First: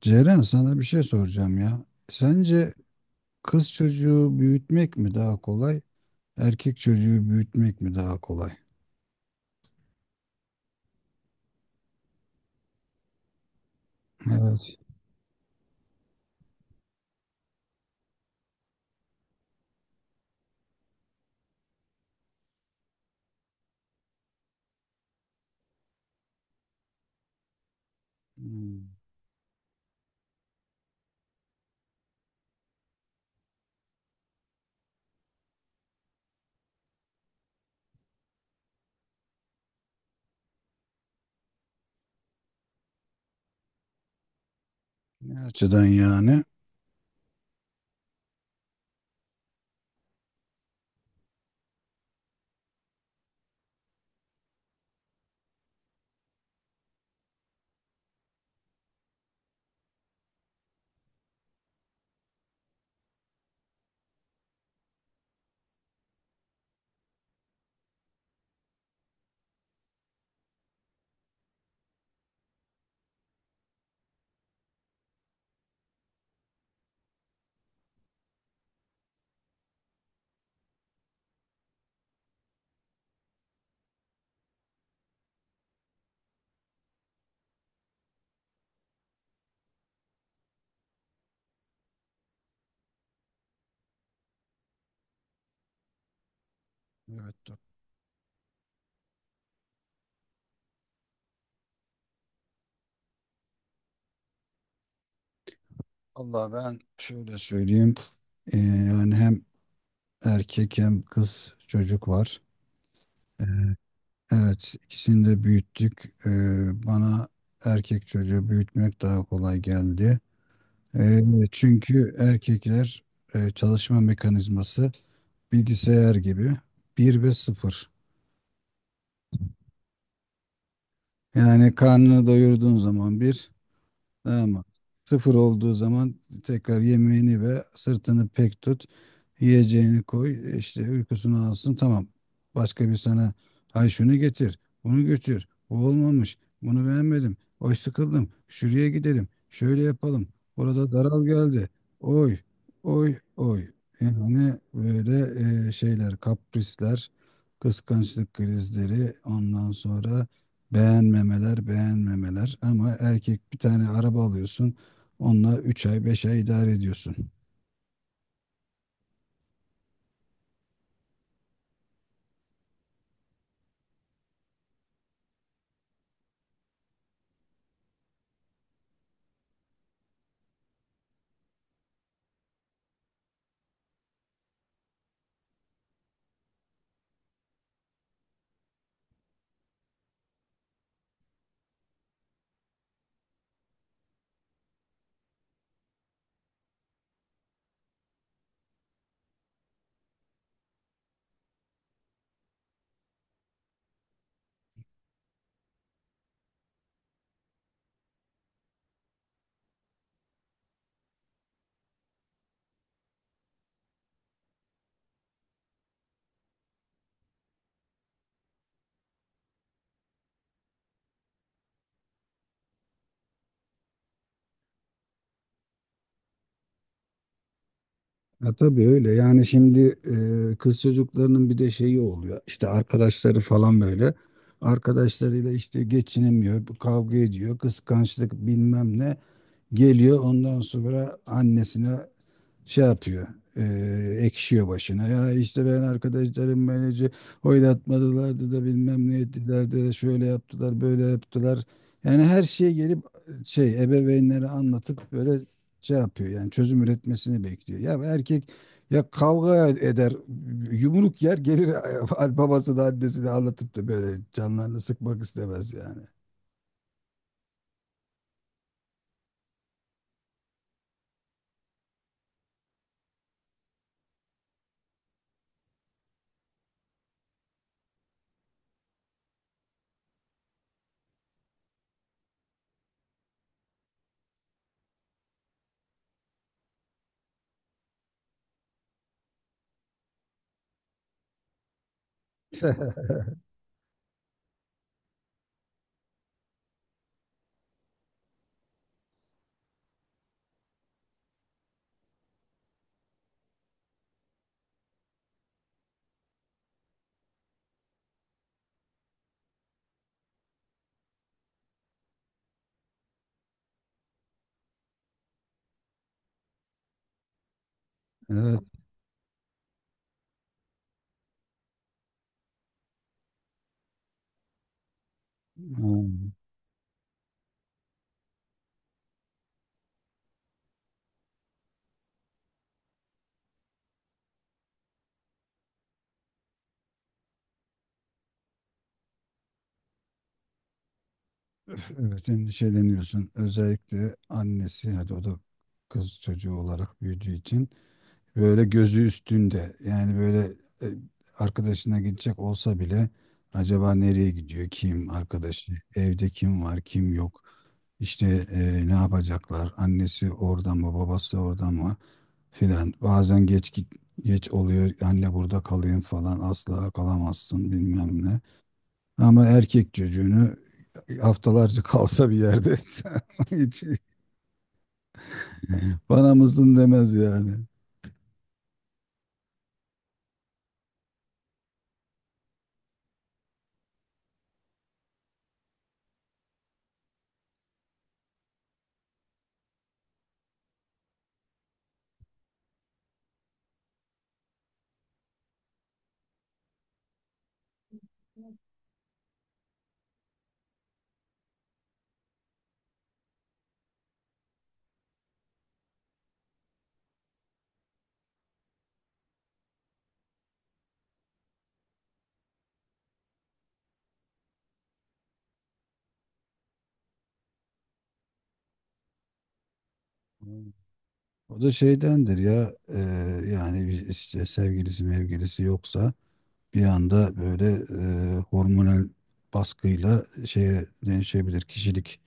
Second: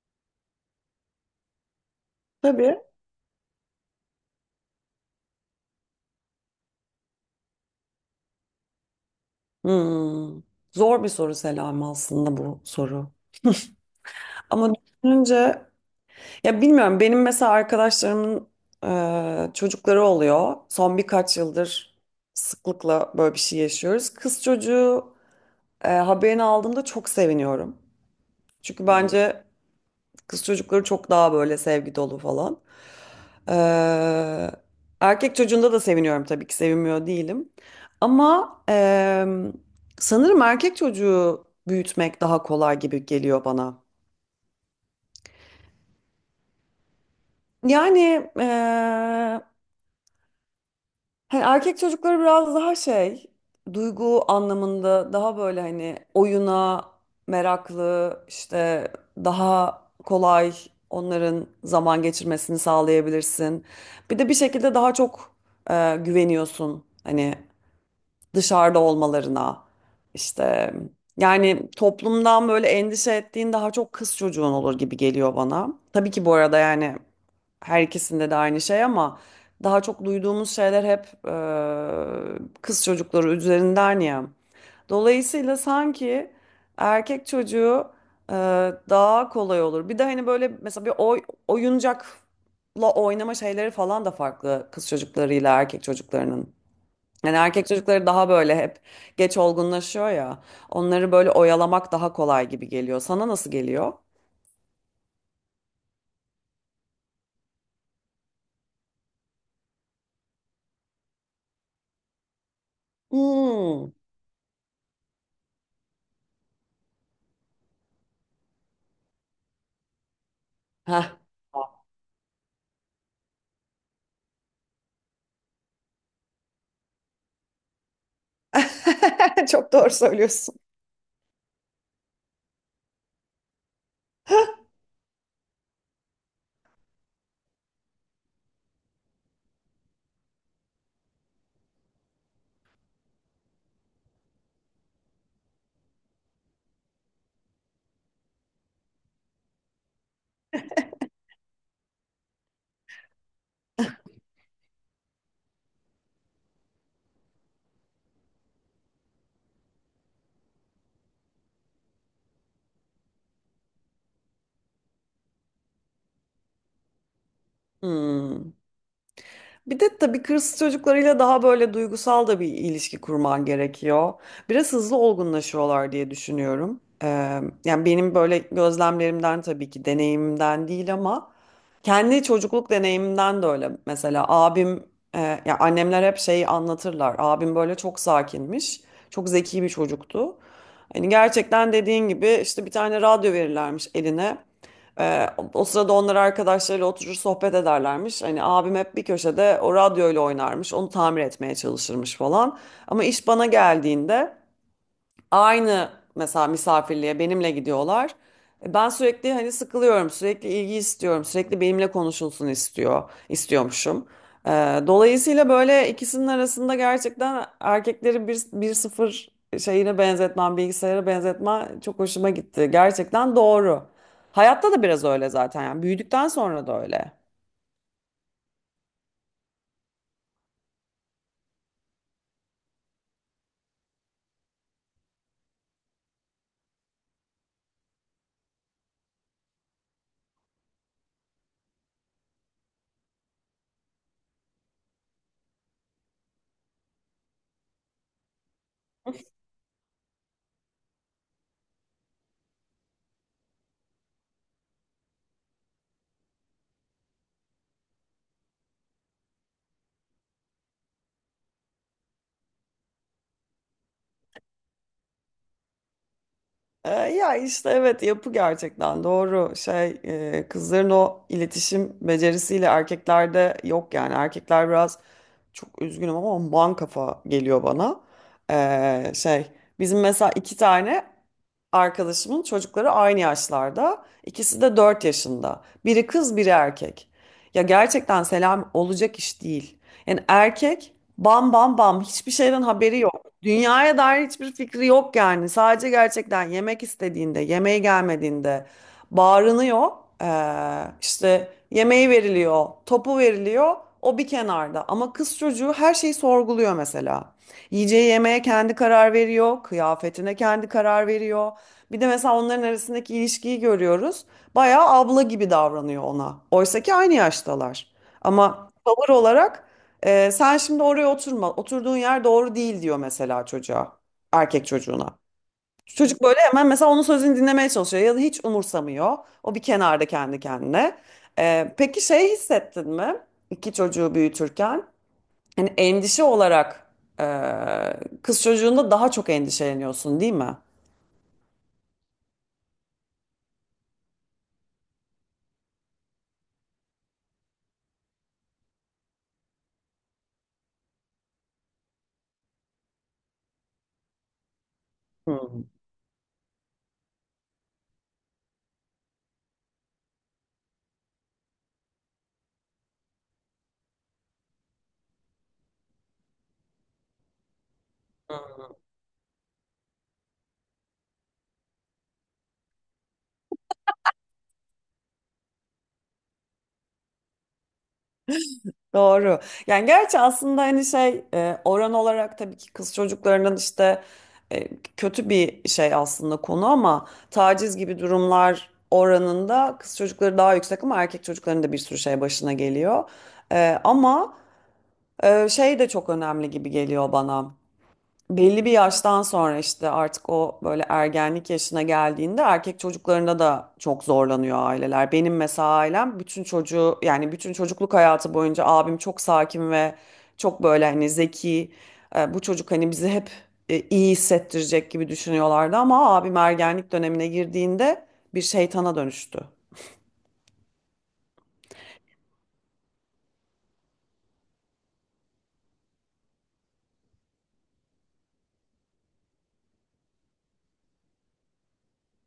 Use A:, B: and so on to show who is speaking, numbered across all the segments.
A: Ceren sana bir şey soracağım ya. Sence
B: Tabii.
A: kız çocuğu büyütmek mi daha kolay, erkek çocuğu büyütmek mi daha kolay?
B: Hmm. Zor bir soru, Selam, aslında bu soru. Ama
A: Evet.
B: düşününce ya bilmiyorum, benim mesela arkadaşlarımın çocukları oluyor. Son birkaç yıldır sıklıkla böyle bir şey yaşıyoruz. Kız çocuğu haberini aldığımda çok seviniyorum. Çünkü
A: Hmm.
B: bence kız çocukları çok daha böyle sevgi dolu falan. Ee, Erkek çocuğunda da seviniyorum, tabii ki sevinmiyor değilim. Ama sanırım erkek çocuğu büyütmek daha kolay gibi geliyor bana.
A: Ne açıdan yani?
B: Yani hani erkek çocukları biraz daha şey, duygu anlamında daha böyle, hani oyuna meraklı, işte daha kolay onların zaman geçirmesini sağlayabilirsin. Bir de bir şekilde daha çok güveniyorsun hani dışarıda olmalarına. İşte yani toplumdan böyle endişe ettiğin daha çok kız çocuğun olur gibi geliyor bana. Tabii ki bu arada yani her ikisinde de aynı şey, ama daha çok duyduğumuz şeyler hep kız çocukları üzerinden ya. Dolayısıyla sanki erkek çocuğu e, daha kolay olur. Bir de hani böyle mesela bir oyuncakla oynama şeyleri falan da farklı kız çocuklarıyla erkek çocuklarının.
A: Evet.
B: Yani
A: Dur.
B: erkek çocukları daha böyle hep geç olgunlaşıyor ya. Onları böyle oyalamak daha kolay gibi geliyor. Sana nasıl geliyor?
A: Allah ben şöyle söyleyeyim. Yani hem erkek hem kız çocuk var. Ee,
B: Hmm.
A: Evet, ikisini de büyüttük. Bana erkek çocuğu büyütmek daha kolay geldi.
B: Heh.
A: Ee, çünkü erkekler çalışma mekanizması bilgisayar gibi bir ve sıfır.
B: Çok doğru söylüyorsun.
A: Yani karnını doyurduğun zaman bir. Ama sıfır olduğu zaman tekrar yemeğini ve sırtını pek tut. Yiyeceğini koy. İşte uykusunu alsın. Tamam. Başka bir sana ay şunu getir. Bunu götür. Bu olmamış. Bunu beğenmedim. Oy, sıkıldım. Şuraya gidelim. Şöyle yapalım. Burada daral geldi. Oy. Oy. Oy. Yani böyle şeyler, kaprisler, kıskançlık krizleri, ondan sonra beğenmemeler, beğenmemeler, ama erkek bir tane araba alıyorsun. Onunla 3 ay, 5 ay idare ediyorsun.
B: Hmm. Bir de tabii kız çocuklarıyla daha böyle duygusal da bir ilişki kurman gerekiyor. Biraz hızlı olgunlaşıyorlar diye düşünüyorum. Yani benim böyle gözlemlerimden, tabii ki deneyimimden değil, ama kendi çocukluk deneyimimden de öyle. Mesela abim, ya annemler hep şeyi anlatırlar. Abim böyle çok sakinmiş, çok zeki bir çocuktu. Hani gerçekten dediğin gibi işte bir tane radyo verirlermiş eline. Ee, O sırada onlar arkadaşlarıyla oturur sohbet ederlermiş. Hani abim hep bir köşede o radyoyla oynarmış. Onu tamir etmeye çalışırmış falan. Ama iş bana geldiğinde aynı, mesela misafirliğe benimle gidiyorlar. Ben sürekli hani sıkılıyorum, sürekli ilgi istiyorum, sürekli benimle konuşulsun istiyormuşum. E, Dolayısıyla böyle ikisinin arasında gerçekten erkekleri bir sıfır şeyine benzetmem, bilgisayara benzetme çok hoşuma gitti. Gerçekten doğru. Hayatta da biraz öyle zaten, yani büyüdükten sonra da öyle.
A: Ya tabii öyle. Yani şimdi kız çocuklarının bir de şeyi oluyor. İşte arkadaşları falan böyle. Arkadaşlarıyla işte geçinemiyor, kavga ediyor, kıskançlık bilmem ne geliyor. Ondan sonra annesine şey yapıyor. e, Ekşiyor başına. Ya işte ben arkadaşlarım beni oylatmadılardı da bilmem ne ettiler de şöyle yaptılar böyle yaptılar. Yani her şeye gelip şey, ebeveynlere anlatıp böyle şey yapıyor. Yani çözüm üretmesini bekliyor. Ya erkek ya kavga eder, yumruk yer gelir babası da annesi de anlatıp da böyle canlarını sıkmak istemez yani.
B: Ya işte evet, yapı gerçekten doğru şey, kızların o iletişim becerisiyle erkeklerde yok yani. Erkekler biraz, çok üzgünüm ama, man kafa geliyor bana. Şey, bizim mesela iki tane arkadaşımın çocukları aynı yaşlarda. İkisi de 4 yaşında. Biri kız, biri erkek. Ya gerçekten selam olacak iş değil. Yani erkek bam bam bam, hiçbir şeyden haberi yok. Dünyaya dair hiçbir fikri yok yani. Sadece gerçekten yemek istediğinde, yemeğe gelmediğinde bağırınıyor. İşte yemeği veriliyor, topu veriliyor. O bir kenarda. Ama kız çocuğu her şeyi sorguluyor mesela. Yiyeceği yemeğe kendi karar veriyor, kıyafetine kendi karar veriyor. Bir de mesela onların arasındaki ilişkiyi görüyoruz. Bayağı abla gibi davranıyor ona. Oysa ki aynı yaştalar.
A: Evet.
B: Ama tavır olarak sen şimdi oraya oturma. Oturduğun yer doğru değil diyor mesela çocuğa. Erkek çocuğuna. Çocuk
A: Hmm.
B: böyle hemen mesela onun sözünü dinlemeye çalışıyor ya da hiç umursamıyor. O bir kenarda kendi kendine. Peki şey, hissettin mi? İki çocuğu büyütürken hani endişe olarak kız çocuğunda daha çok endişeleniyorsun değil mi?
A: Evet, endişeleniyorsun. Özellikle annesi, hadi o da kız çocuğu olarak büyüdüğü için böyle gözü üstünde. Yani böyle e, arkadaşına gidecek olsa bile acaba nereye gidiyor? Kim
B: Hmm.
A: arkadaşı? Evde kim var? Kim yok? İşte ne yapacaklar? Annesi orada mı? Babası orada mı? Filan. Bazen geç git, geç oluyor. Anne burada kalayım falan. Asla kalamazsın bilmem ne. Ama erkek çocuğunu haftalarca kalsa bir yerde hiç bana mısın demez yani.
B: Doğru. Yani gerçi aslında hani şey, oran olarak tabii ki kız çocuklarının işte, e, kötü bir şey aslında konu, ama taciz gibi durumlar oranında kız çocukları daha yüksek, ama erkek çocukların da bir sürü şey başına geliyor. Ama şey de çok önemli gibi geliyor bana. Belli bir yaştan sonra, işte artık o böyle ergenlik yaşına geldiğinde, erkek çocuklarında da çok zorlanıyor aileler. Benim mesela ailem bütün çocuğu, yani bütün çocukluk hayatı boyunca abim çok sakin ve çok böyle hani zeki. Bu çocuk hani bizi hep iyi hissettirecek gibi düşünüyorlardı, ama abim ergenlik dönemine girdiğinde bir şeytana dönüştü.
A: O da şeydendir ya, yani bir işte sevgilisi mevgilisi yoksa bir anda böyle hormonal baskıyla şeye dönüşebilir. Kişilik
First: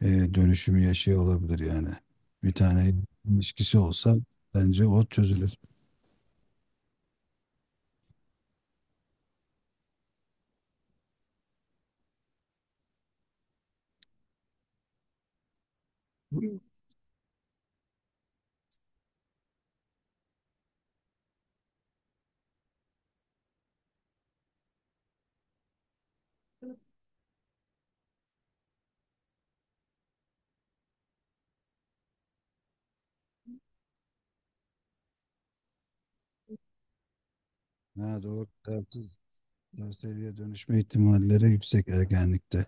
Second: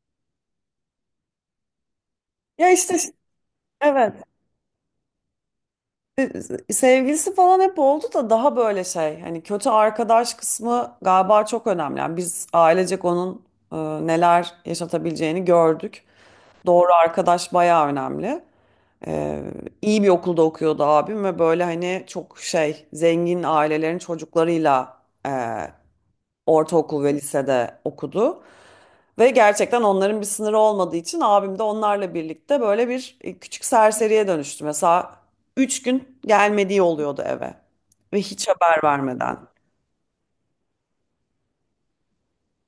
A: e, dönüşümü yaşıyor olabilir yani. Bir
B: Ya
A: tane
B: işte
A: ilişkisi olsa
B: evet.
A: bence o çözülür.
B: Sevgilisi falan hep oldu da daha böyle şey, hani kötü arkadaş kısmı galiba çok önemli. Yani biz ailecek onun neler yaşatabileceğini gördük. Doğru arkadaş bayağı önemli. E, iyi bir okulda okuyordu abim ve böyle hani çok şey, zengin ailelerin çocuklarıyla ortaokul ve lisede okudu. Ve gerçekten onların bir sınırı olmadığı için abim de onlarla birlikte böyle bir küçük serseriye dönüştü. Mesela 3 gün gelmediği oluyordu eve ve
A: Ha, doğru.
B: hiç haber
A: Dertsiz,
B: vermeden.
A: seviye dönüşme ihtimalleri yüksek ergenlikte.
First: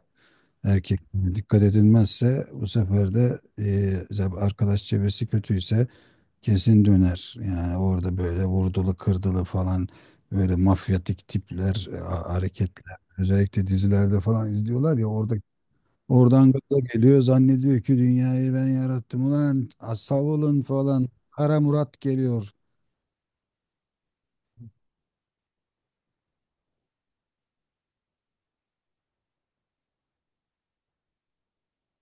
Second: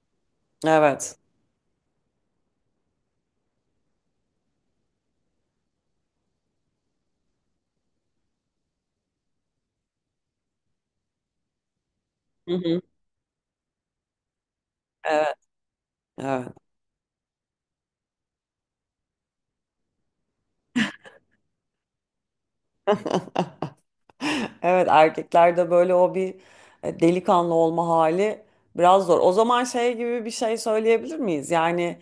B: Evet.
A: Erkekliğine dikkat edilmezse bu sefer de mesela arkadaş çevresi kötüyse kesin döner. Yani orada böyle vurdulu kırdılı falan, böyle mafyatik tipler,
B: Hı hı.
A: hareketler. Özellikle dizilerde falan izliyorlar ya, orada
B: Evet. Evet.
A: oradan gaza geliyor, zannediyor ki dünyayı ben yarattım ulan, savulun falan. Kara Murat geliyor.
B: Evet, erkeklerde böyle o bir delikanlı olma hali biraz zor. O zaman şey gibi bir şey söyleyebilir miyiz? Yani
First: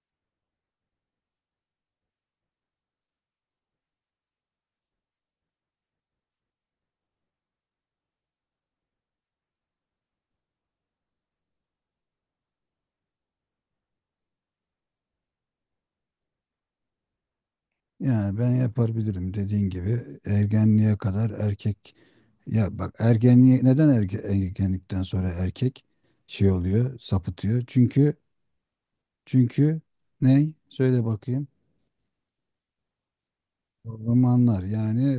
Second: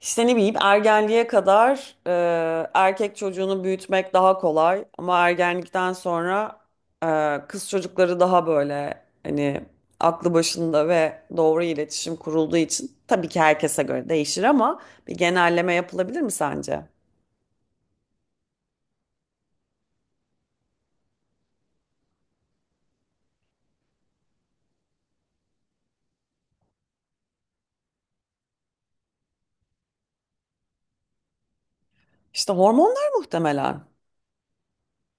B: İşte ne bileyim, ergenliğe kadar erkek çocuğunu büyütmek daha kolay, ama ergenlikten sonra kız çocukları daha böyle, hani aklı başında ve doğru iletişim kurulduğu için, tabii ki herkese göre değişir ama bir genelleme yapılabilir mi sence?
A: Yani ben yapabilirim, dediğin gibi ergenliğe kadar erkek, ya bak, ergenliğe neden ergenlikten sonra erkek şey oluyor, sapıtıyor, çünkü çünkü ney, söyle bakayım.
B: İşte hormonlar muhtemelen.
A: Hormonlar, yani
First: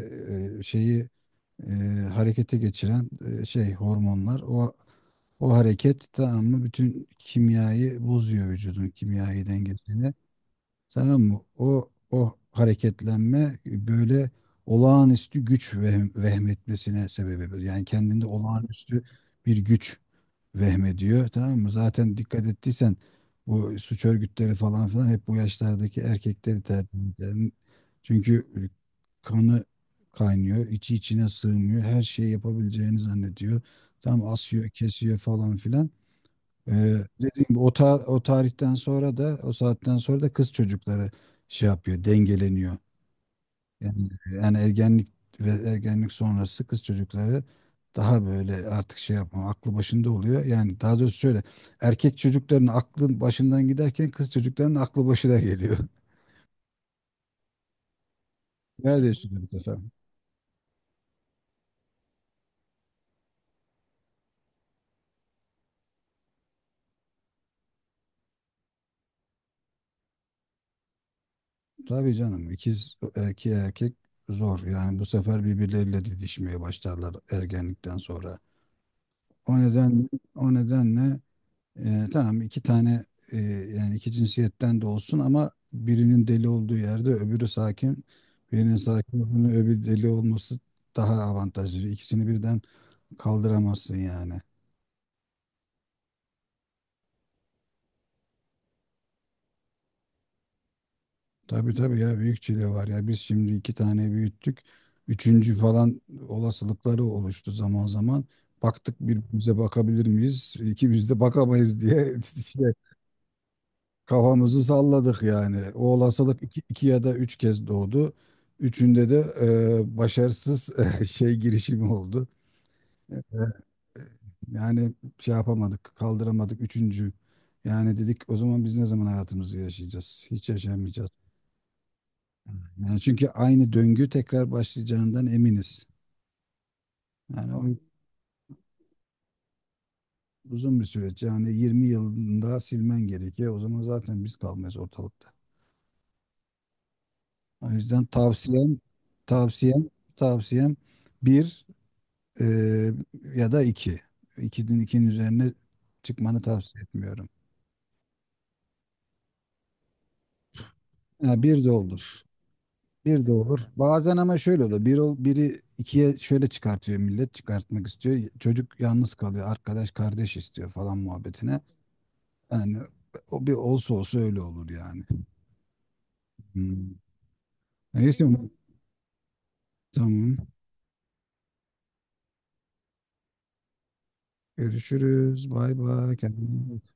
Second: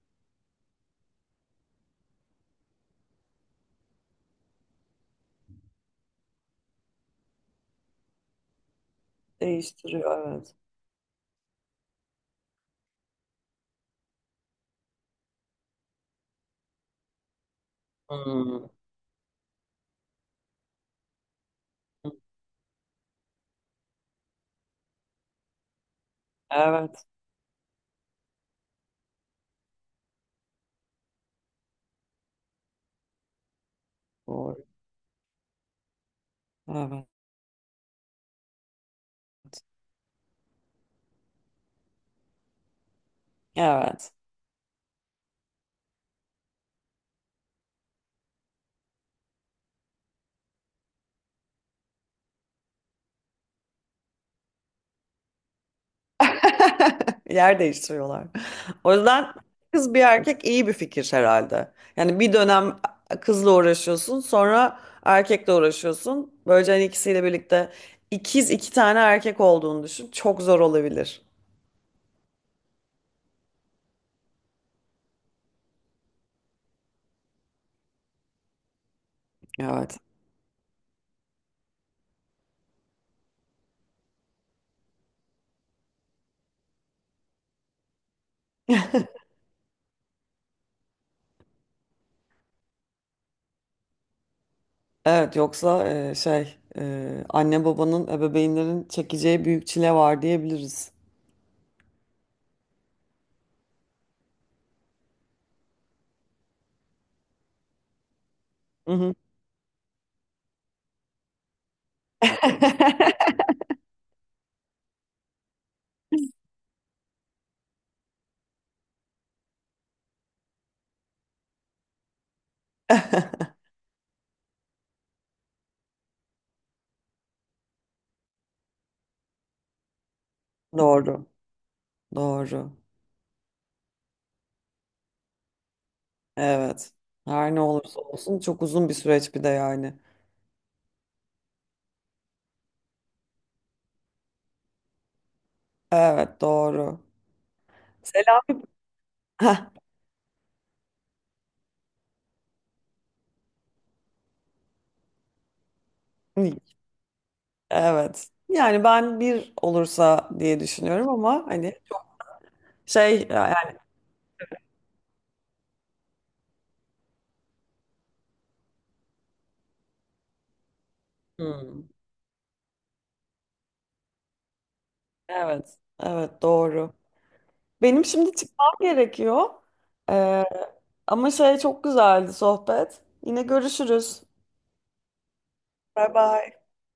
A: şeyi e, harekete geçiren şey hormonlar, o hareket, tamam mı, bütün kimyayı bozuyor, vücudun kimyayı dengesini.
B: Değiştiriyor, evet.
A: Tamam mı? O hareketlenme böyle olağanüstü güç vehmetmesine sebep olur. Yani kendinde
B: Hmm.
A: olağanüstü bir güç vehmediyor. Tamam mı? Zaten dikkat ettiysen bu suç örgütleri falan filan hep bu yaşlardaki erkekleri tercih
B: Evet.
A: eder. Çünkü kanı kaynıyor, içi içine sığmıyor. Her şeyi yapabileceğini zannediyor. Tam
B: Doğru.
A: asıyor, kesiyor falan filan. Ee,
B: Evet.
A: dediğim gibi o tarihten sonra da, o saatten sonra da kız çocukları şey yapıyor, dengeleniyor. Yani,
B: Evet.
A: yani ergenlik ve ergenlik sonrası kız çocukları daha böyle artık şey yapma, aklı başında oluyor. Yani daha doğrusu şöyle, erkek çocukların aklı başından giderken kız çocukların aklı başına geliyor.
B: Yer değiştiriyorlar. O
A: Neredeyse
B: yüzden
A: bu sefer.
B: kız bir erkek iyi bir fikir herhalde. Yani bir dönem kızla uğraşıyorsun, sonra erkekle uğraşıyorsun. Böylece hani ikisiyle birlikte ikiz iki tane erkek olduğunu düşün, çok zor olabilir.
A: Tabii canım, ikiz erkeğe erkek zor. Yani bu sefer birbirleriyle didişmeye başlarlar ergenlikten sonra. O
B: Evet.
A: nedenle, o nedenle, tamam, iki tane e, yani iki cinsiyetten de olsun, ama birinin deli olduğu yerde öbürü sakin. Birinin sakin olduğunu öbürü deli olması daha avantajlı. İkisini birden kaldıramazsın yani.
B: Evet, yoksa şey, anne babanın ebeveynlerin çekeceği büyük çile var diyebiliriz.
A: Tabii tabii, ya büyük çile var ya. Biz şimdi iki tane büyüttük. Üçüncü falan olasılıkları oluştu zaman zaman.
B: Hı
A: Baktık,
B: hı.
A: birbirimize bakabilir miyiz? İkimiz de bakamayız diye şey, kafamızı salladık yani. O olasılık iki, iki ya da üç kez doğdu. Üçünde de başarısız şey girişimi oldu. Evet. Yani şey yapamadık, kaldıramadık üçüncü. Yani dedik, o zaman biz ne zaman hayatımızı yaşayacağız? Hiç yaşayamayacağız.
B: Doğru. Doğru.
A: Yani çünkü aynı döngü tekrar başlayacağından eminiz.
B: Evet.
A: Yani
B: Her ne
A: o
B: olursa olsun çok uzun bir süreç bir de, yani.
A: uzun bir süreç. Yani 20 yılında silmen gerekiyor. O zaman zaten biz kalmayız ortalıkta.
B: Evet, doğru.
A: O yüzden
B: Selami, heh,
A: tavsiyem, tavsiyem bir, Ee, ya da iki. İkinin üzerine çıkmanı tavsiye etmiyorum.
B: evet. Yani ben bir olursa diye düşünüyorum
A: Ha,
B: ama
A: bir de
B: hani çok
A: olur. Bir
B: şey
A: de
B: yani.
A: olur. Bazen ama şöyle oluyor. Biri ikiye şöyle çıkartıyor millet. Çıkartmak istiyor. Çocuk yalnız kalıyor. Arkadaş kardeş istiyor falan muhabbetine.
B: Hmm.
A: Yani o bir olsa olsa öyle olur yani.
B: Evet evet, doğru.
A: Hmm.
B: Benim
A: Neyse.
B: şimdi çıkmam gerekiyor.
A: Tamam.
B: Ee, Ama şey, çok güzeldi sohbet. Yine görüşürüz.
A: Görüşürüz. Bay
B: Bay
A: bay. Kendine
B: bay.
A: iyi bak.